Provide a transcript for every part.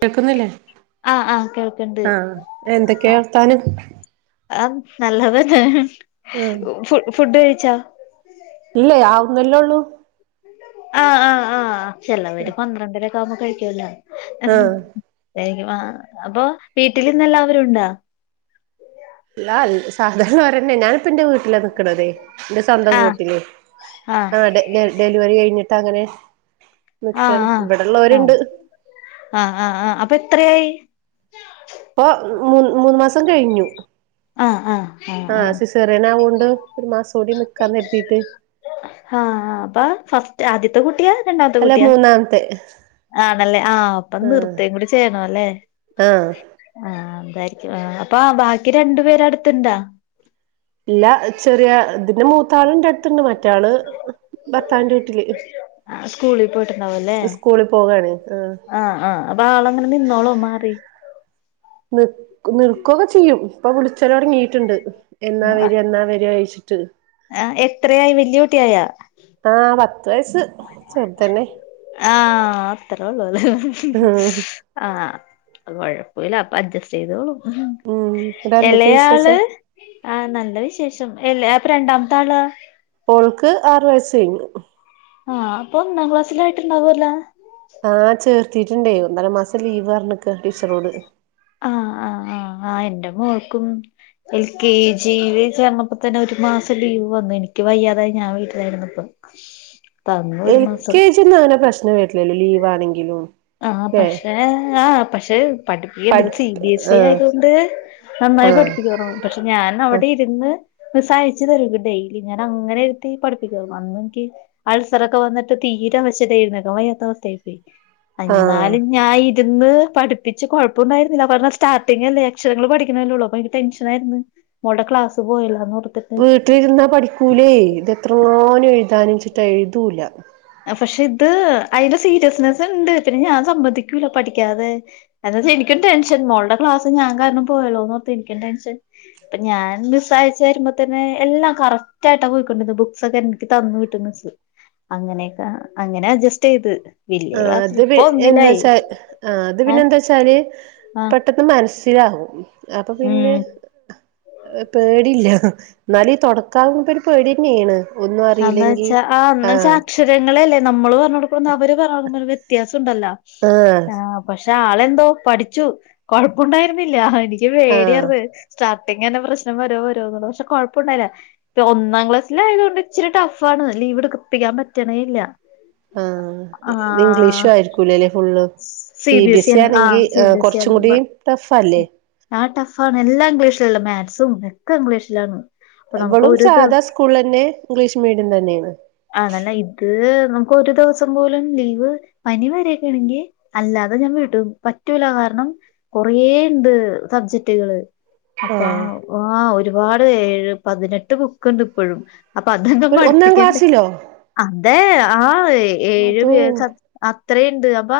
കേൾക്കുന്നില്ലേ ആഹ് ആഹ് കേൾക്ക്ണ്ട് ആഹ് എന്തൊക്കെ ആഹ് വർത്താനം? ആഹ് നല്ലതന്നേ ഫ ഫുഡ് കഴിച്ചാ? ഇല്ലേ ആവുന്നല്ലുള്ളൂ. ആഹ് ആഹ് ആഹ് ചെലവര് പന്ത്രണ്ടരക്കെ ആവുമ്പോ കഴിക്കല്ലോ ആഹ് [unintelligible] അപ്പൊ വീട്ടിൽ ഇന്ന് എല്ലാവരും ഉണ്ടാ? അല്ല [unintelligible] ഞാനിപ്പ ന്റെ വീട്ടില നിക്കണതെ- ന്റെ സ്വന്തം ആഹ് വീട്ടില് ആഹ് ഡ ഡെലിവറി കഴിഞ്ഞിട്ട് അങ്ങനെ- ആഹ് നിക്കാണ് ആഹ് ആഹ് ഇവിടെള്ളോരുണ്ട്- ആഹ് ആഹ് ആഹ് അപ്പൊ എത്രയായി? ഇപ്പൊ മൂന്ന് മൂന്ന് മാസം കഴിഞ്ഞു. ആഹ് സിസേറിയൻ ആവോണ്ട് ഒരു മാസം കൂടി നിക്കാന്ന് കരുതീട്ട്- ആഹ് അപ്പ ഫസ്റ്റ് ആദ്യത്തെ കുട്ടിയാ രണ്ടാമത്തെ അല്ല കുട്ടിയാ? മൂന്നാമത്തെ ആണല്ലേ ആഹ് അപ്പോ ആഹ് നിർത്തെയും കൂടി ചെയണംല്ലേ? ആഹ് ആഹ് അതായിരിക്കും അപ്പ ബാക്കി രണ്ടു പേര അടുത്ത്ണ്ടാ? ഇല്ല ചെറിയ ഇതിന്റെ മൂത്താള്ണ്ട്- ണ്ട് മറ്റാള് ഭർത്താവിന്റെ വീട്ടില്- സ്കൂളിൽ പോയിട്ടുണ്ടാവും അല്ലേ ഇസ്കൂളി പോവാണ് ആഹ് അപ്പൊ ആള് അങ്ങനെ നിന്നോളോ മാറി? നി നിർക്കൊക്കെ ചെയ്യും ഇപ്പൊ വിളിച്ചലോടങ്ങിട്ടുണ്ട്. എന്നാ ആഹ് വര എന്നാ വരാ അഴിച്ചിട്ട് ആഹ് എത്രയായി വല്യ കുട്ടിയായ ആഹ് പത്ത് വയസ്സ്- ചെറുതന്നെ ആഹ് അത്ര ഒള്ളൂലെ- ആഹ് അ കൊഴപ്പില്ല അപ്പൊ അഡ്ജസ്റ്റ് ചെയ്തോളൂ ഉം ഇവിടെ എന്തൊക്കെയാ എളയാള്? വിശേഷം ആഹ് നല്ല വിശേഷം എല്ല അപ്പൊ രണ്ടാമത്തെ ആള്? ഓൾക്ക് ആറു വയസ്സ് കഴിഞ്ഞ് - ആഹ് അപ്പ ഒന്നാം ക്ലാസ്സിലായിട്ടുണ്ടാവല്ലേ? ആഹ് ചേർത്തിട്ടുണ്ടേ ഒന്നര മാസം ലീവ് പറഞ്ഞക്ക ടീച്ചറോട്- ആഹ് ആഹ് [inaudible] ആഹ് ആഹ് എന്റെ മോൾക്കും- എൽ കെ ജിൽ ചേർന്നപ്പോ തന്നെ ഒരു മാസം ലീവ് വന്നു എനിക്ക് വയ്യാതായി ഞാൻ വീട്ടിലായിരുന്നുപ്പം എൽ കെ ജിന്നങ്ങനെ പ്രശ്നം വര്ലല്ലോ ലീവ് ആണെങ്കിലും ആഹ് പക്ഷേ ആഹ് പക്ഷെ പഠ്പ്പിക്ക്ണ്ട് ഇത് പഠി സി ബി എസ് സി ആഹ് ആയതൊണ്ട് നന്നായി ആഹ് പഠിപ്പിക്കേർന്നു പക്ഷെ ഞാൻ ആഹ് അവിടെര്ന്ന് സഹായ്ച്തരു ക്ഡെയിലി ഞാന അങ്ങനെര്ത്തി പഠിപ്പിക്കേർന്നു അന്നൻകി അൾസറൊക്കെ വന്നിട്ട് തീരെ വെശതേര്ന്ന്ട്ടോ വയ്യത്തവസ്ഥയ്പെയി ആഹ് എന്നാലും ഞാൻ ഇരുന്ന് പഠിപ്പിച്ച് കൊഴപ്പൊണ്ടായിര്ന്നില പഠന സ്റ്റാട്ടിങ ല്ലേ അക്ഷരങ്ങള് പഠിക്ക്ണെല്ലെള്ളൂ അപ്പയ്ൻ്റെ ടെൻഷൻ ത്തതായിര്ന്ന് മോൾടെ ക്ലാസ്സ് പോയല്ലാന്നോർ വീട്ടിലിര്ന്നാ പഠിക്കൂലയ് ഇതെത്രങ്ങാനുഴ്താന്ച്ട്ടാ എഴുതൂല പക്ഷെത് അയ്ന്റെ സീരിയസ്നെസ്ണ്ട് പിന്നെ ഞാൻ സമ്മതിക്കൂല പഠിക്യാതെ അതാത് എനിക്കും ടെൻഷൻ മോൾടെ ക്ലാസ് ഞാൻ കാരണം പോയല്ലോന്നോർത്ത എനിക്കും ടെൻഷൻ- ഞാൻ [unintelligible] യച്ച വരുമ്പോ തന്നെ എല്ലാം കറക്റ്റ് ആയിട്ടാണ് വയ്ക്കുന്നണ്ട് ബുക്സ് ഒക്കെ തന്ന് വിട്ട് മിസ്സ്‌ അങ്ങനെയക്കെ അങ്ങനെ അഡ്ജസ്റ്റ് ചെയ്ത്- വലിയ ആഹ് ക്ലാസ് അത് പി ഇപ്പൊ ഒന്നിലായി എന്താച്ചാ ആഹ് അത് പിന്നെ ഏഹ് എന്താച്ചാല് ആഹ് പെട്ട മൻസ്സിലാവും അപ്പൊ പിന്നെ ഉം പേടില്ല ന്നാലും ഈ തൊടക്കാവുമ്പര് പേടിന്നേണ് അന്നച്ചാ ആന്ന്ച്ചാ ക്ഷ് ക്ഷരങ്ങളല്ലേ നമ്മള് പറഞ്ഞോട്ക്കണതും അവര് പറഞ്ഞോ കൊടുക്കുമ്പ വ്യത്യാസുണ്ടല്ലോ ആഹ് പക്ഷെ ആളെന്തോ പഠിച്ചു കൊഴപ്പുണ്ടായിരുന്നില്ല ഹ എനിക് ആഹ് പേട്യാർന്ന് സ്റ്റാർട്ടിങ്ങന്നെ പ്രശ്നം വരോ വരോന്നുള്ള പഷെ കുഴപ്പുണ്ടായില പ്പ ഒന്നാക്ലാസ്സിലായോള്ളാണ്ട് ച്ചിരി ട്ടഫാണ് ലീവ്ട്ക് കിപ്പിക്കാൻ പറ്റ്ണേല്യ ആഹ് ഇ ഇംഗ്ലീഷു ആയിരിക്കൂലല്ലേ full C B S E BSc ആണ് ആയ്ര്ന്നങ്കി ആഹ് സി അ് കൊർച്ചുംകുടീം ട്ടഫല്ലേ ആഹ് ടഫാണ് എല്ലാഇംഗ്ലീഷ്‌ലള്ള മാക്‌സും എക്കെ ഇംഗ്ലീഷ്ലാണ് ഇബളും സാധാസ്കൂൾളന്നെ ഇംഗ്ലീഷ് മീഡിയം തന്നെണ് ആണല്ലേ ഇത് നമുക്ക് ഒര് ദിവസം പോലും ലീവ് പനി വരൊക്കണെങ്കി അല്ലാതെ ഞാൻ വിടു പറ്റൂല ആര്നം കൊറേണ്ട് സബ്ജറ്റ്കള് അപ്പ ആഹ് ആഹ് ഒര്പാട് ഏഴ് പതിനെട്ട് ബുക്ക്ണ്ട്പ്പഴും ഒരു ഒന്നാം അപ്പഅതൊന്തപഠിപ്പിക്കണ്ടേ ക്ലാസ്സിലോ അതെ ആഹ് ഏഴു അതോ പേജ അത്രേണ്ട് അപ്പ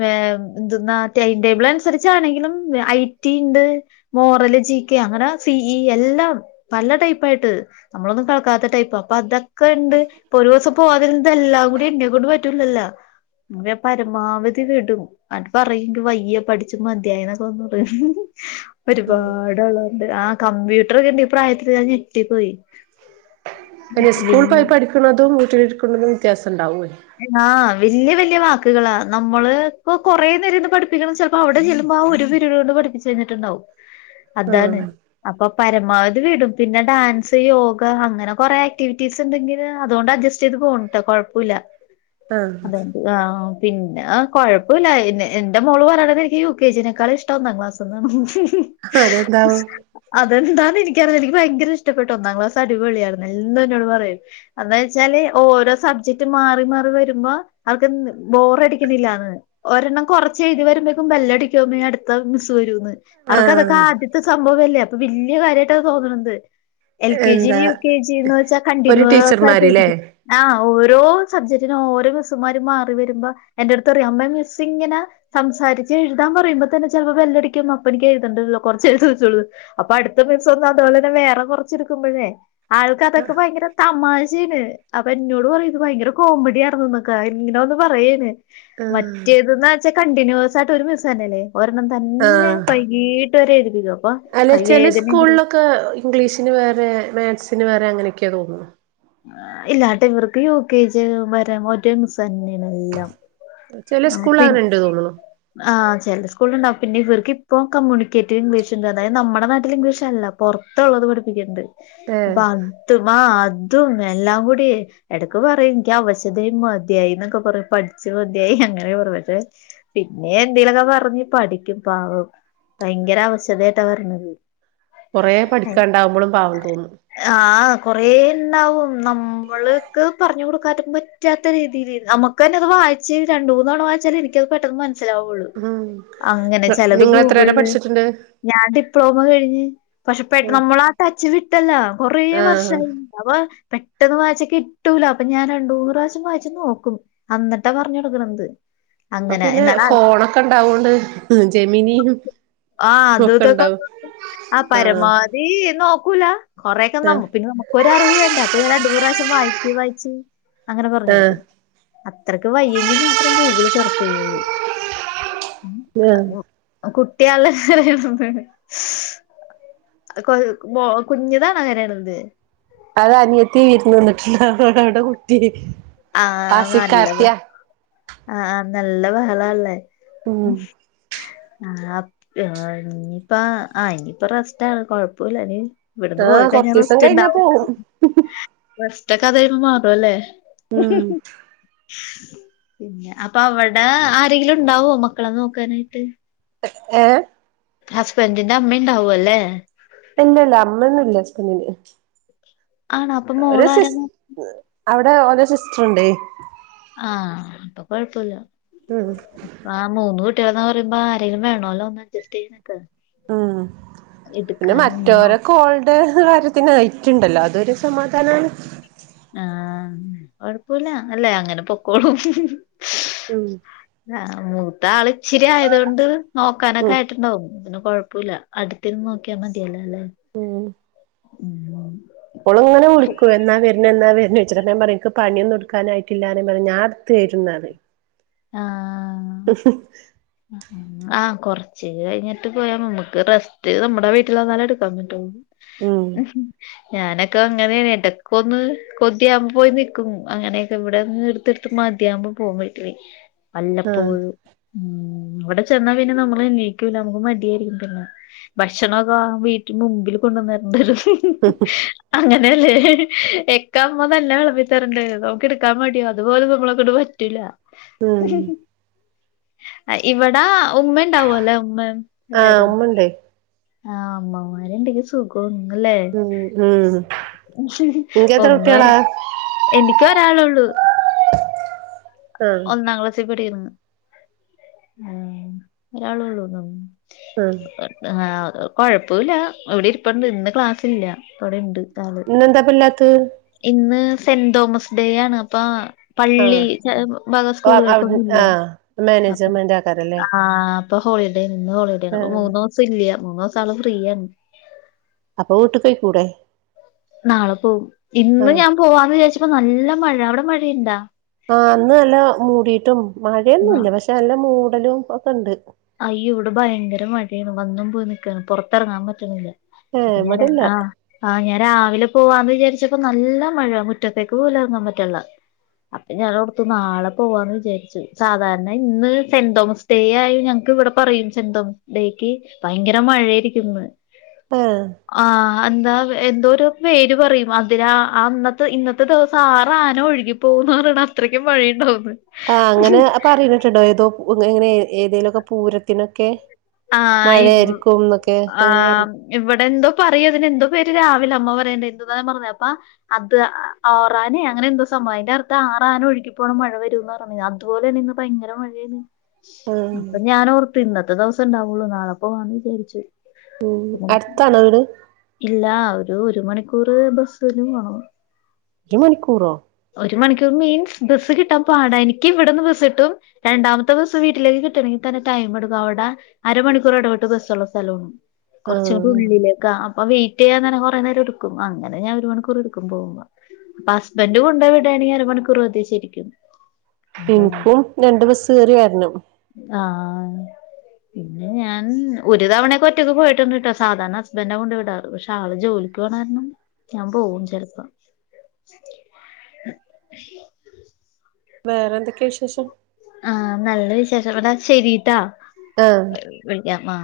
വേംഅ്ന്ത്ന്നാ ടൈം ടേബിള ൻസരിച്ചാണെങ്കിലും വെഐട്ടിണ്ട് മോറല് ജി കെ അങ്ങനെ സി ഈ എല്ലാം പല ടൈപ്പായിട്ട് നമ്മളൊന്നും കേൾക്കാത്ത ടൈപ്പ പ്പൊഅതൊക്കെണ്ട് പ്പൊരുസം പോവാതിര് ന്തല്ലാകൂടി ന്നെക്കൊണ്ട് പറ്റൂലല്ലാ [unintelligible] പരമാവധി വിടും അട് പറയുൻക് വയ്യ പഠിച്ച്മധ്യായി ന്നൊക്കെ വന്ന്പറ പചര്പാട്ള്ളത് ആഹ് കമ്പ്യൂട്ടർണ്ട് ഈ പ്രായത്തില് ഞാ ഞെട്ടിപ്പോയി പന്നെ വല്യ സ്കൂൾപോയ് പഠിക്ക്ണതും വീട്ടിലിര്ക്ക്ണതു വ്യത്യാസണ്ടാവോയ് ആഹ് വല്യ വല്യ വാക്ക്കളാ നമ്മള്പ്പോ കൊറേനേരര്ന്ന് പഠിപ്പിക്കണംച്ച പ്പഅവ്ടെ ചെല്ലുമ്പോ ആഒരു പിരടോണ്ട് പഠപ്പിച്ചയ്ഞ്ട്ട്ണ്ടാവും അതാണ് ആഹ് അപ്പൊ പരമാവധി വിടും പിന്നെ ഡാൻസ് യോഗ അങ്ങനെ കൊറെ ആക്ടിവിറ്റീസ്ണ്ടങ്കില് അതുകൊണ്ട് അഡ്ജസ്റ്റ് സ്റ്റിത് പോൺട്ടോ കൊഴ്പുല്ല ആഹ് ആഹ് പിന്നെ കൊഴപ്പുല്ല എന്നെ എന്റെ മോള് പറണത്ക് യു കെ ജിനേക്കാളു ഷ് ഇട്ടന്നാ [unintelligible] അതെന്താവും അതെന്താന്ന്നിക്കറില്യ നിക്ക് ഭയങ്കര ഇഷ്ടപ്പെട്ടു ഒന്നാം ക്ലാസ അടിപൊളിയാര്ന്നെ എൽന്നു എന്നോട് പറേയ് അന്താച്ചാല് ഓരോ സബ്ജക്ട് മാ റിമാറി വരുമ്പോ അവർകെന്ത് ബോറടിക്യുന്നില്ലാന്ന് ഒരെണ്ണം കൊർച്ചെഴ്തി വരുമ്പേക്കും ബെല്ലടിക്യും പിന്നെ അട്ത്ത മിസ്സ് വരൂന്ന് അറൊക്കെ അതൊക്കെ ആഹ് ആദ്യത്തെ സംഭവല്ലേ അപ്പൊ വല്യ കാര്യയിട്ടാ തോന്ന്ണത് എൽ കെ ജിം എന്താ യു കെ ജിന്ന്വെച്ചാ ഒരു ടീച്ചർമാരില്ലേ കണ്ടിന്യൂസായ്ട്ടഴ്തിക്കും ആഹ് ഓരോ സബ്ജക്റ്റിനോരോ മിസ്സുമാരും മാറി വരുമ്പ എന്റെട്ത്ത് അറിം അമ്മേ മിസ്സി ങ്ങനെ സംസാരിച്ച് എഴുതാ പറയുമ്പോൾ തന്നെ ചെലപ്പോ ബെല്ലടിക്കും. അപ്പൊ എനിക്ക് എഴുതേണ്ടല്ലോ കുറച്ച് എഴുതതോള്ളൂ അപ്പൊ അടുത്ത [unintelligible] വേറെ കുറച്ച് എടുക്കുമ്പോളെ ആൾക്ക് അതൊക്കെ ഭയങ്കര തമാശയാണ്. അപ്പൊ എന്നോട് പറയും. ഇത് ഭയങ്കര കോമഡി ആർന്നുന്ന് ഇങ്ങനെ ഒന്ന് പറയേ ആഹ് മറ്റേത് ച്ച കണ്ടിന്യൂസ് ആയിട്ട് ഒരു ദിവസം തന്നല്ലേ ഒരെണ്ണം തന്നെ വൈകീട്ട് വരെ എഴുപ്പിക്കും അല്ലെ ചെല സ്കൂളിലൊക്കെ ഇംഗ്ലീഷന് വേറെ മേക്സ്ന് വേറെ അങ്ങനെയൊക്കെയ തോന്നുന്നു. ഇല്ലാട്ടെ ഇവർക്ക് യു കെജി വരാ [unintelligible] തന്നെയണ എല്ലാം ചില ആ സ്കൂളിൽ പിൻ അങ്ങനെണ്ട് തോന്നുണു ആഹ് ചില സ്കൂള്ല് ഉണ്ടാവും പിന്നെ ഇവർ ഇപ്പോ കമ്മ്യൂണിക്കേറ്റീവ് ഇംഗ്ലീഷ് ഉണ്ട് അതായത് നമ്മുടെ നാട്ടിൽ ഇംഗ്ലീഷ് അല്ല പൊറത്തുള്ളത് പഠിപ്പിക്കണ്ട് ഏഹ് പ്പൊ ഥവാ അതും എല്ലാം കൂടി എടക്ക് പറയും എനിക്ക് അവശത മതിയായി എന്നൊക്കെ പറയും പഠിച്ച് മതിയായി അങ്ങനെ കുറ പക്ഷെ പിന്നെ എന്തേലൊക്കെ പറഞ്ഞു പഠിക്കും പാവം ഭയങ്കര അവശതആയിട്ട വരണത് കുറേ പഠിക്കാണ്ടാവുമ്പോഴും പാവം തോന്നും ആഹ് കൊറേ ണ്ടാക്കും നമ്മൾക്ക് പറഞ്ഞു കൊടുക്കാ പറ്റാത്ത രീതിൽ നമുക്ക് തന്നെ അത് വായി ച്ച് രണ്ട് മൂന്ന തണ് വച്ചാൽ എനിക്ക് അത് പെട്ടെന്ന് മനസിലാവും ഫുൾ ഉം അങ്ങനെ ചെലത് നിങ്ങൾ എത്ര വരെ ഗൂഗിള് പഠിച്ചിട്ടുണ്ട് ഞാൻ ഡിപ്ലോമ കഴിഞ്ഞ് പക്ഷെ പെട്ട നമ്മളാ ആ ടച്ച് വിട്ടല്ല കൊറ ആഹ് വർഷയി അപ്പ പെട്ടെന്ന് വായിച്ചക്കെ കിട്ടൂല അപ്പൊ ഞാൻ രണ്ടൂ പ്രാവശ്യം വായിച്ച് നോക്കും അന്നിട്ടാ പറഞ്ഞ കൊടുക്കണ എന്ത് അപ്പൊ പിന്നെ ഫോണൊക്കെ ഇണ്ടാവോണ്ട് ജമീനിയും ആഹ് ത് അതും ഒക്കെ ണ്ടാക്കും ആഹ് ഈ നോക്കൂല കൊറെേൊക്കെ ആഹ് നമ്മു പിന്നെ നമുക്കൊര് അറിവ് വേണ്ടേ അപ്പൊ രണ്ട് മൂന്ന് പ്രാവശ്യം വായിച്ച് വായിച്ച് അങ്ങനെ പറഞ്ഞു ആഹ് കൊടുക്കും അത്രക്ക് വയ്യെങ്കി മാത്രം ഗൂഗിള് സെർച്ച് ചെയ്യുള്ളൂ ആഹ് ഉം കുട്ട്യാള് കൊ കുഞ്ഞ്ഞുതാ അങ്ങനെ ണത് അത് അനിയത്തി വിരുന്ന് വന്നിട്ടുണ്ട്ടെ കുട്ടി ആഹ് ആഹ് ആസിക്കാത്തിയാ [unintelligible] ആ നല്ല ബഹളല്ലേ ഉം ഹും ആ ഇനിയിപ്പ ആ ഇനിയിപ്പ റസ്റ്റ കൊഴപ്പില്ലനി ഇവിടുന്ന് പോയി ആഹ് കഴിഞ്ഞാൽ കൊറച്ചീസം റസ്റ്റ് കഴിഞ്ഞാ ഉണ്ടാവും പോവും റെസ്റ്റ് ഒക്കെ അത് കഴിയുമ്പോ മാറും അല്ലേ ഉം അപ്പൊ അവിടെ ആരെങ്കിലും ഉണ്ടാവോ മക്കളെ നോക്കാനായിട്ട് ഏഹ് ഹസ്ബൻഡിന്റെ അമ്മ ഉണ്ടാവും അല്ലേ ഇല്ലല്ല അമ്മ ഒന്നും ഇല്ല ഹസ്ബൻഡ് ന് ആണോ അപ്പൊ മോള ആരനോ അവിടെ ഓലെ സിസ്റ്റർണ്ടേ ആഹ് അപ്പൊ കൊഴപ്പൊല്ല ഉം ആഹ് മൂന്ന് കുട്ടികളെന്ന്ന് പറയുമ്പോ ആരെങ്കും വേണല്ലോ ഒന്ന്ഡ്ജസ്റ്റ് ചെയ്യന് ഉം പിന്നെ എടുക്കാനും ഒന്നും മറ്റവരെക്കേ കാര്യത്തിനും ഐറ്റുണ്ടല്ലോ അതൊരു സമാധാനണ് ആഹ് കൊഴപ്പുല്ല അല്ലേ അങ്ങനെ പൊക്കോളും ഉം ആഹ് മൂത്ത ആൾ ഇച്ചിരി ആയത കൊണ്ട് നോക്കാനൊക്കെ ഉം ആയിട്ടുണ്ടാവും കൊഴപ്പ പ്പല അടുത്തിന്ന് നോക്കിയാ മതിയല്ലൊ അല്ലെ ഉം ഓള് ഇങ്ങനെ വിളിക്കു എന്നാ വര് പിന്നെന്നാ വരുന്നെച്ചട്ട ഞൻ പറിം എനിക്ക് പണിയന്നുംടുക്കാനായിട്ടില്ലാ പറഞ്ഞ ഞാൻ ഇടുത്ത തരുന്നറിം ആഹ് ഹുഹുമ് [inaudible] ആഹ് കൊറച്ച് കഴിഞ്ഞിട്ട് പോയാ നമുക്ക് റെസ്റ്റ് നമ്മുടെ വീട്ടിൽ വന്നാലേ എടുക്കാൻ പറ്റുള്ളൂ ഉം ഉഹും ഞാനൊക്കെ അങ്ങനെയാണ് ഇടക്ക ഒന്ന് കൊതിയാമ്പോ പോയി നിക്കും അങ്ങനെയൊക്കെ ഇവിടെന്ന് ഇട്ത്തട്ത്ത് മതിയാകുമ്പോ പോകു വീട്ടില് [inaudible] വല്ലപ്പോഴും ആഹ് ഉം അവിടെ ചെന്നാ പിന്നെ നമ്മള്ണീക്കൂല നമുക്ക് മടിയായിരിക്കുല്ലൊ ഭക്ഷണോക്കെ വീട്ടു മുമ്പിൽ കൊണ്ടുവവന്നരണ്ടരും [inaudible] അങ്ങനെയല്ലേ എക്കാമ്മതല്ല വിളമ്പിത്തരണ്ട് നമുക്ക് എടുക്കാൻ മേടിയ അതുപോലെ നമ്മളെടു പറ്റില്ല ഉം ഇവിടാ ഉമ്മ ഉണ്ടാവുംല്ലേ ഉമ്മ ആഹ് എല്ലാരും ഉമ്മണ്ടേ ആഹ് ഉമ്മമാരുണ്ടെങ്കിൽ സുഖ [unintelligible] ങ്ങല്ലേ ഉം ഉം ഇങ്ങക്കെത്ര കുട്ട്യാളാ [unintelligible] എനിക്ക ഒരാള ഉള്ളൂ ആഹ് ഒന്നാംക്ലാസിൽ പഠിക്കണ്, ഒരാളോള്ളുന്ന ഉം ആഹ് കൊഴപ്പമില്ല എവിടെ ഇരിപ്പണ്ട് ഇന്ന് ക്ലാസ് ഇല്ല, ഇവിടെണ്ട് ആള് ഇന്നെന്താ പല്ലാത്ത ഇന്ന് സെന്റ് തോമസ് ഡേ ആണ് അപ്പൊ ആഹ് പള്ളി ആഹ് അവ്ട് സ്കൂളുകൾക്കൊന്നുംല്ല ആഹ് അപ്പ മാനേജ്മെന്റാക്കാരല്ലേ ആഹ് അപ്പൊ ഹോളിഡേ ഇന്ന് ഹോളിഡേ ആണ് അപ്പോ ആഹ് മൂന്നു ദിവസം ഇല്ല മൂന്ന് ദിവസം ആള് ഫ്രീയാണ് ഫ്രീയണ് അപ്പൊ വീട്ടക്കോയി കൂടെ നാളെ പോവും ഇന്ന് ആഹ് ഞാൻ പോവാന്ന് വിചാരിച്ചപ്പോ നല്ല മഴ അവിടെ മഴയുണ്ടാ ആ ഇ ന്ന് നല്ല മൂടിട്ടും ന്നാ മഴയൊന്നുംല്ല പക്ഷെ നല്ല മൂടലും ഒക്കെ ഉണ്ട് അയ്യോ ഇവിടെ ഭയങ്കര മഴയാണ് വന്നും പോയി നിക്കാണ് പുറത്തിറങ്ങാൻ പറ്റണില്ല ഏഹ് അത് നേരാ ഇവടെല്ല ആഹ് ആഹ് ഞാൻ രാവിലെ പോവാന്ന് വിചാരിച്ചപ്പോ നല്ല മഴ മുറ്റത്തേക്ക് പോലും ഇറങ്ങാൻ പറ്റ്ള്ള അപ്പൊ ഞാനോർത്തു നാളെ പോവാന്ന് വിചാരിച്ചു സാധാരണ ഇന്ന് സെന്റ് തോമസ് ഡേ ആയി ഞങ്ങ ഇവിടെ പറയും സെന്തോമസ് ഡേക്ക് ഭയങ്കര മഴയായിരിക്കുംന്ന് ഏഹ് ആഹ് എന്താ എന്തോ ഒരു പേര് പറയും അതിലാ അന്നത്തെ ഇന്നത്തെ ദിവസം ആറ് ആന ഒഴുകി പോകുന്നറയ്ണ് അത്രയ്ക്കും വഴിയുണ്ടാവും ന്ന് ആഹ് അങ്ങനെ അപ്പറീണിട്ടുണ്ടോ ഏതോങ്ങനെങ്ങനെ ഏതേലൊക്കെ പൂരത്തിനൊക്കെ ആ മഴയായിരിക്കുംന്നൊക്കെ ന്നങ്ങനെ പറഞ് ആഹ് ഇവിടെ എന്തോ പറയതിന് എന്തോ പേര് രാവിലമ്മ പറയേണ്ട എന്ന് ന്നാ ഞാ പറഞ്ഞപ്പാ അദ്വാ ആറാനേയാ അങ്ങനെ എന്തോ സംഭവം അയിന്റെ അർത്ഥം ആറാന ഒഴുകി പോന്നാ മഴ വരുംന്ന പറഞ്ഞീന്ന് അതുപോലെ തന്ന ഇന്ന് ഭയങ്കര മഴേണ്. ആഹ് അപ്പൊ ഞാൻ ഓർത്ത് ഇന്നത്തെ ദിവസേണ്ടാവുള്ളു നാളെപ്പോവാന്ന് വിചാരിച്ചു ഉം പിന്നെന്താ അട്ത്താണോ വീട് ഇല്ല ഒരു ഒരു മണിക്കൂറ് ബസ്സിനും വേണം മണിക്കൂറോ? ഒരു മണിക്കൂർ മീൻസ് ബസ്സ് കിട്ടാൻ പാടാ എനക്ക് ഇവിടുന്ന് ബസ്സ് കിട്ടും രണ്ടാമത്തെ ബസ്സ്‌ വീട്ടിലേക്ക് കിട്ടണെങ്കി തന്നെ ടൈം എടുക്കും അവിടെ അരമണിക്കൂർ ഇടപെട്ട് ബസ്സുള്ള സ്ഥലമാണ് കുറച്ചൂടെ ആഹ് ഉള്ളിലേക്കാ അപ്പൊ വയിറ്റ് ചെയ്യാൻന്നേരം കുറേ നേരം എടുക്കും അങ്ങനെ ഞാൻ ഒരു മണിക്കൂർ എടുക്കും പോവുമ്പോ ഇപ്പൊ ഹസ്ബന്ഡ് കൊണ്ട് വിടാണെങ്കിൽ അര മണിക്കൂർ മതി ശരിക്കും അപ്പൊ ഇനിക്കും രണ്ടു ബസ് കയറി വരണം ആഹ് പിന്നെ ഞാൻ ഒരു തവണയൊക്കെ ഒറ്റക്ക് പോയിട്ട്ണ്ട് ട്ടോ സാധാരണ ഹസ്ബൻഡാ കൊണ്ട് വിടാറ് പക്ഷെ ആള് ജോലിക്ക് പോണാരണം ഞാ പോവും ചെലപ്പം വേറെ എന്തൊക്കെയാ വിശേഷം? ആഹ് നല്ല വിശേഷം എന്നാ ശെരീട്ടാ ആഹ് വിളിക്കാൻ വാ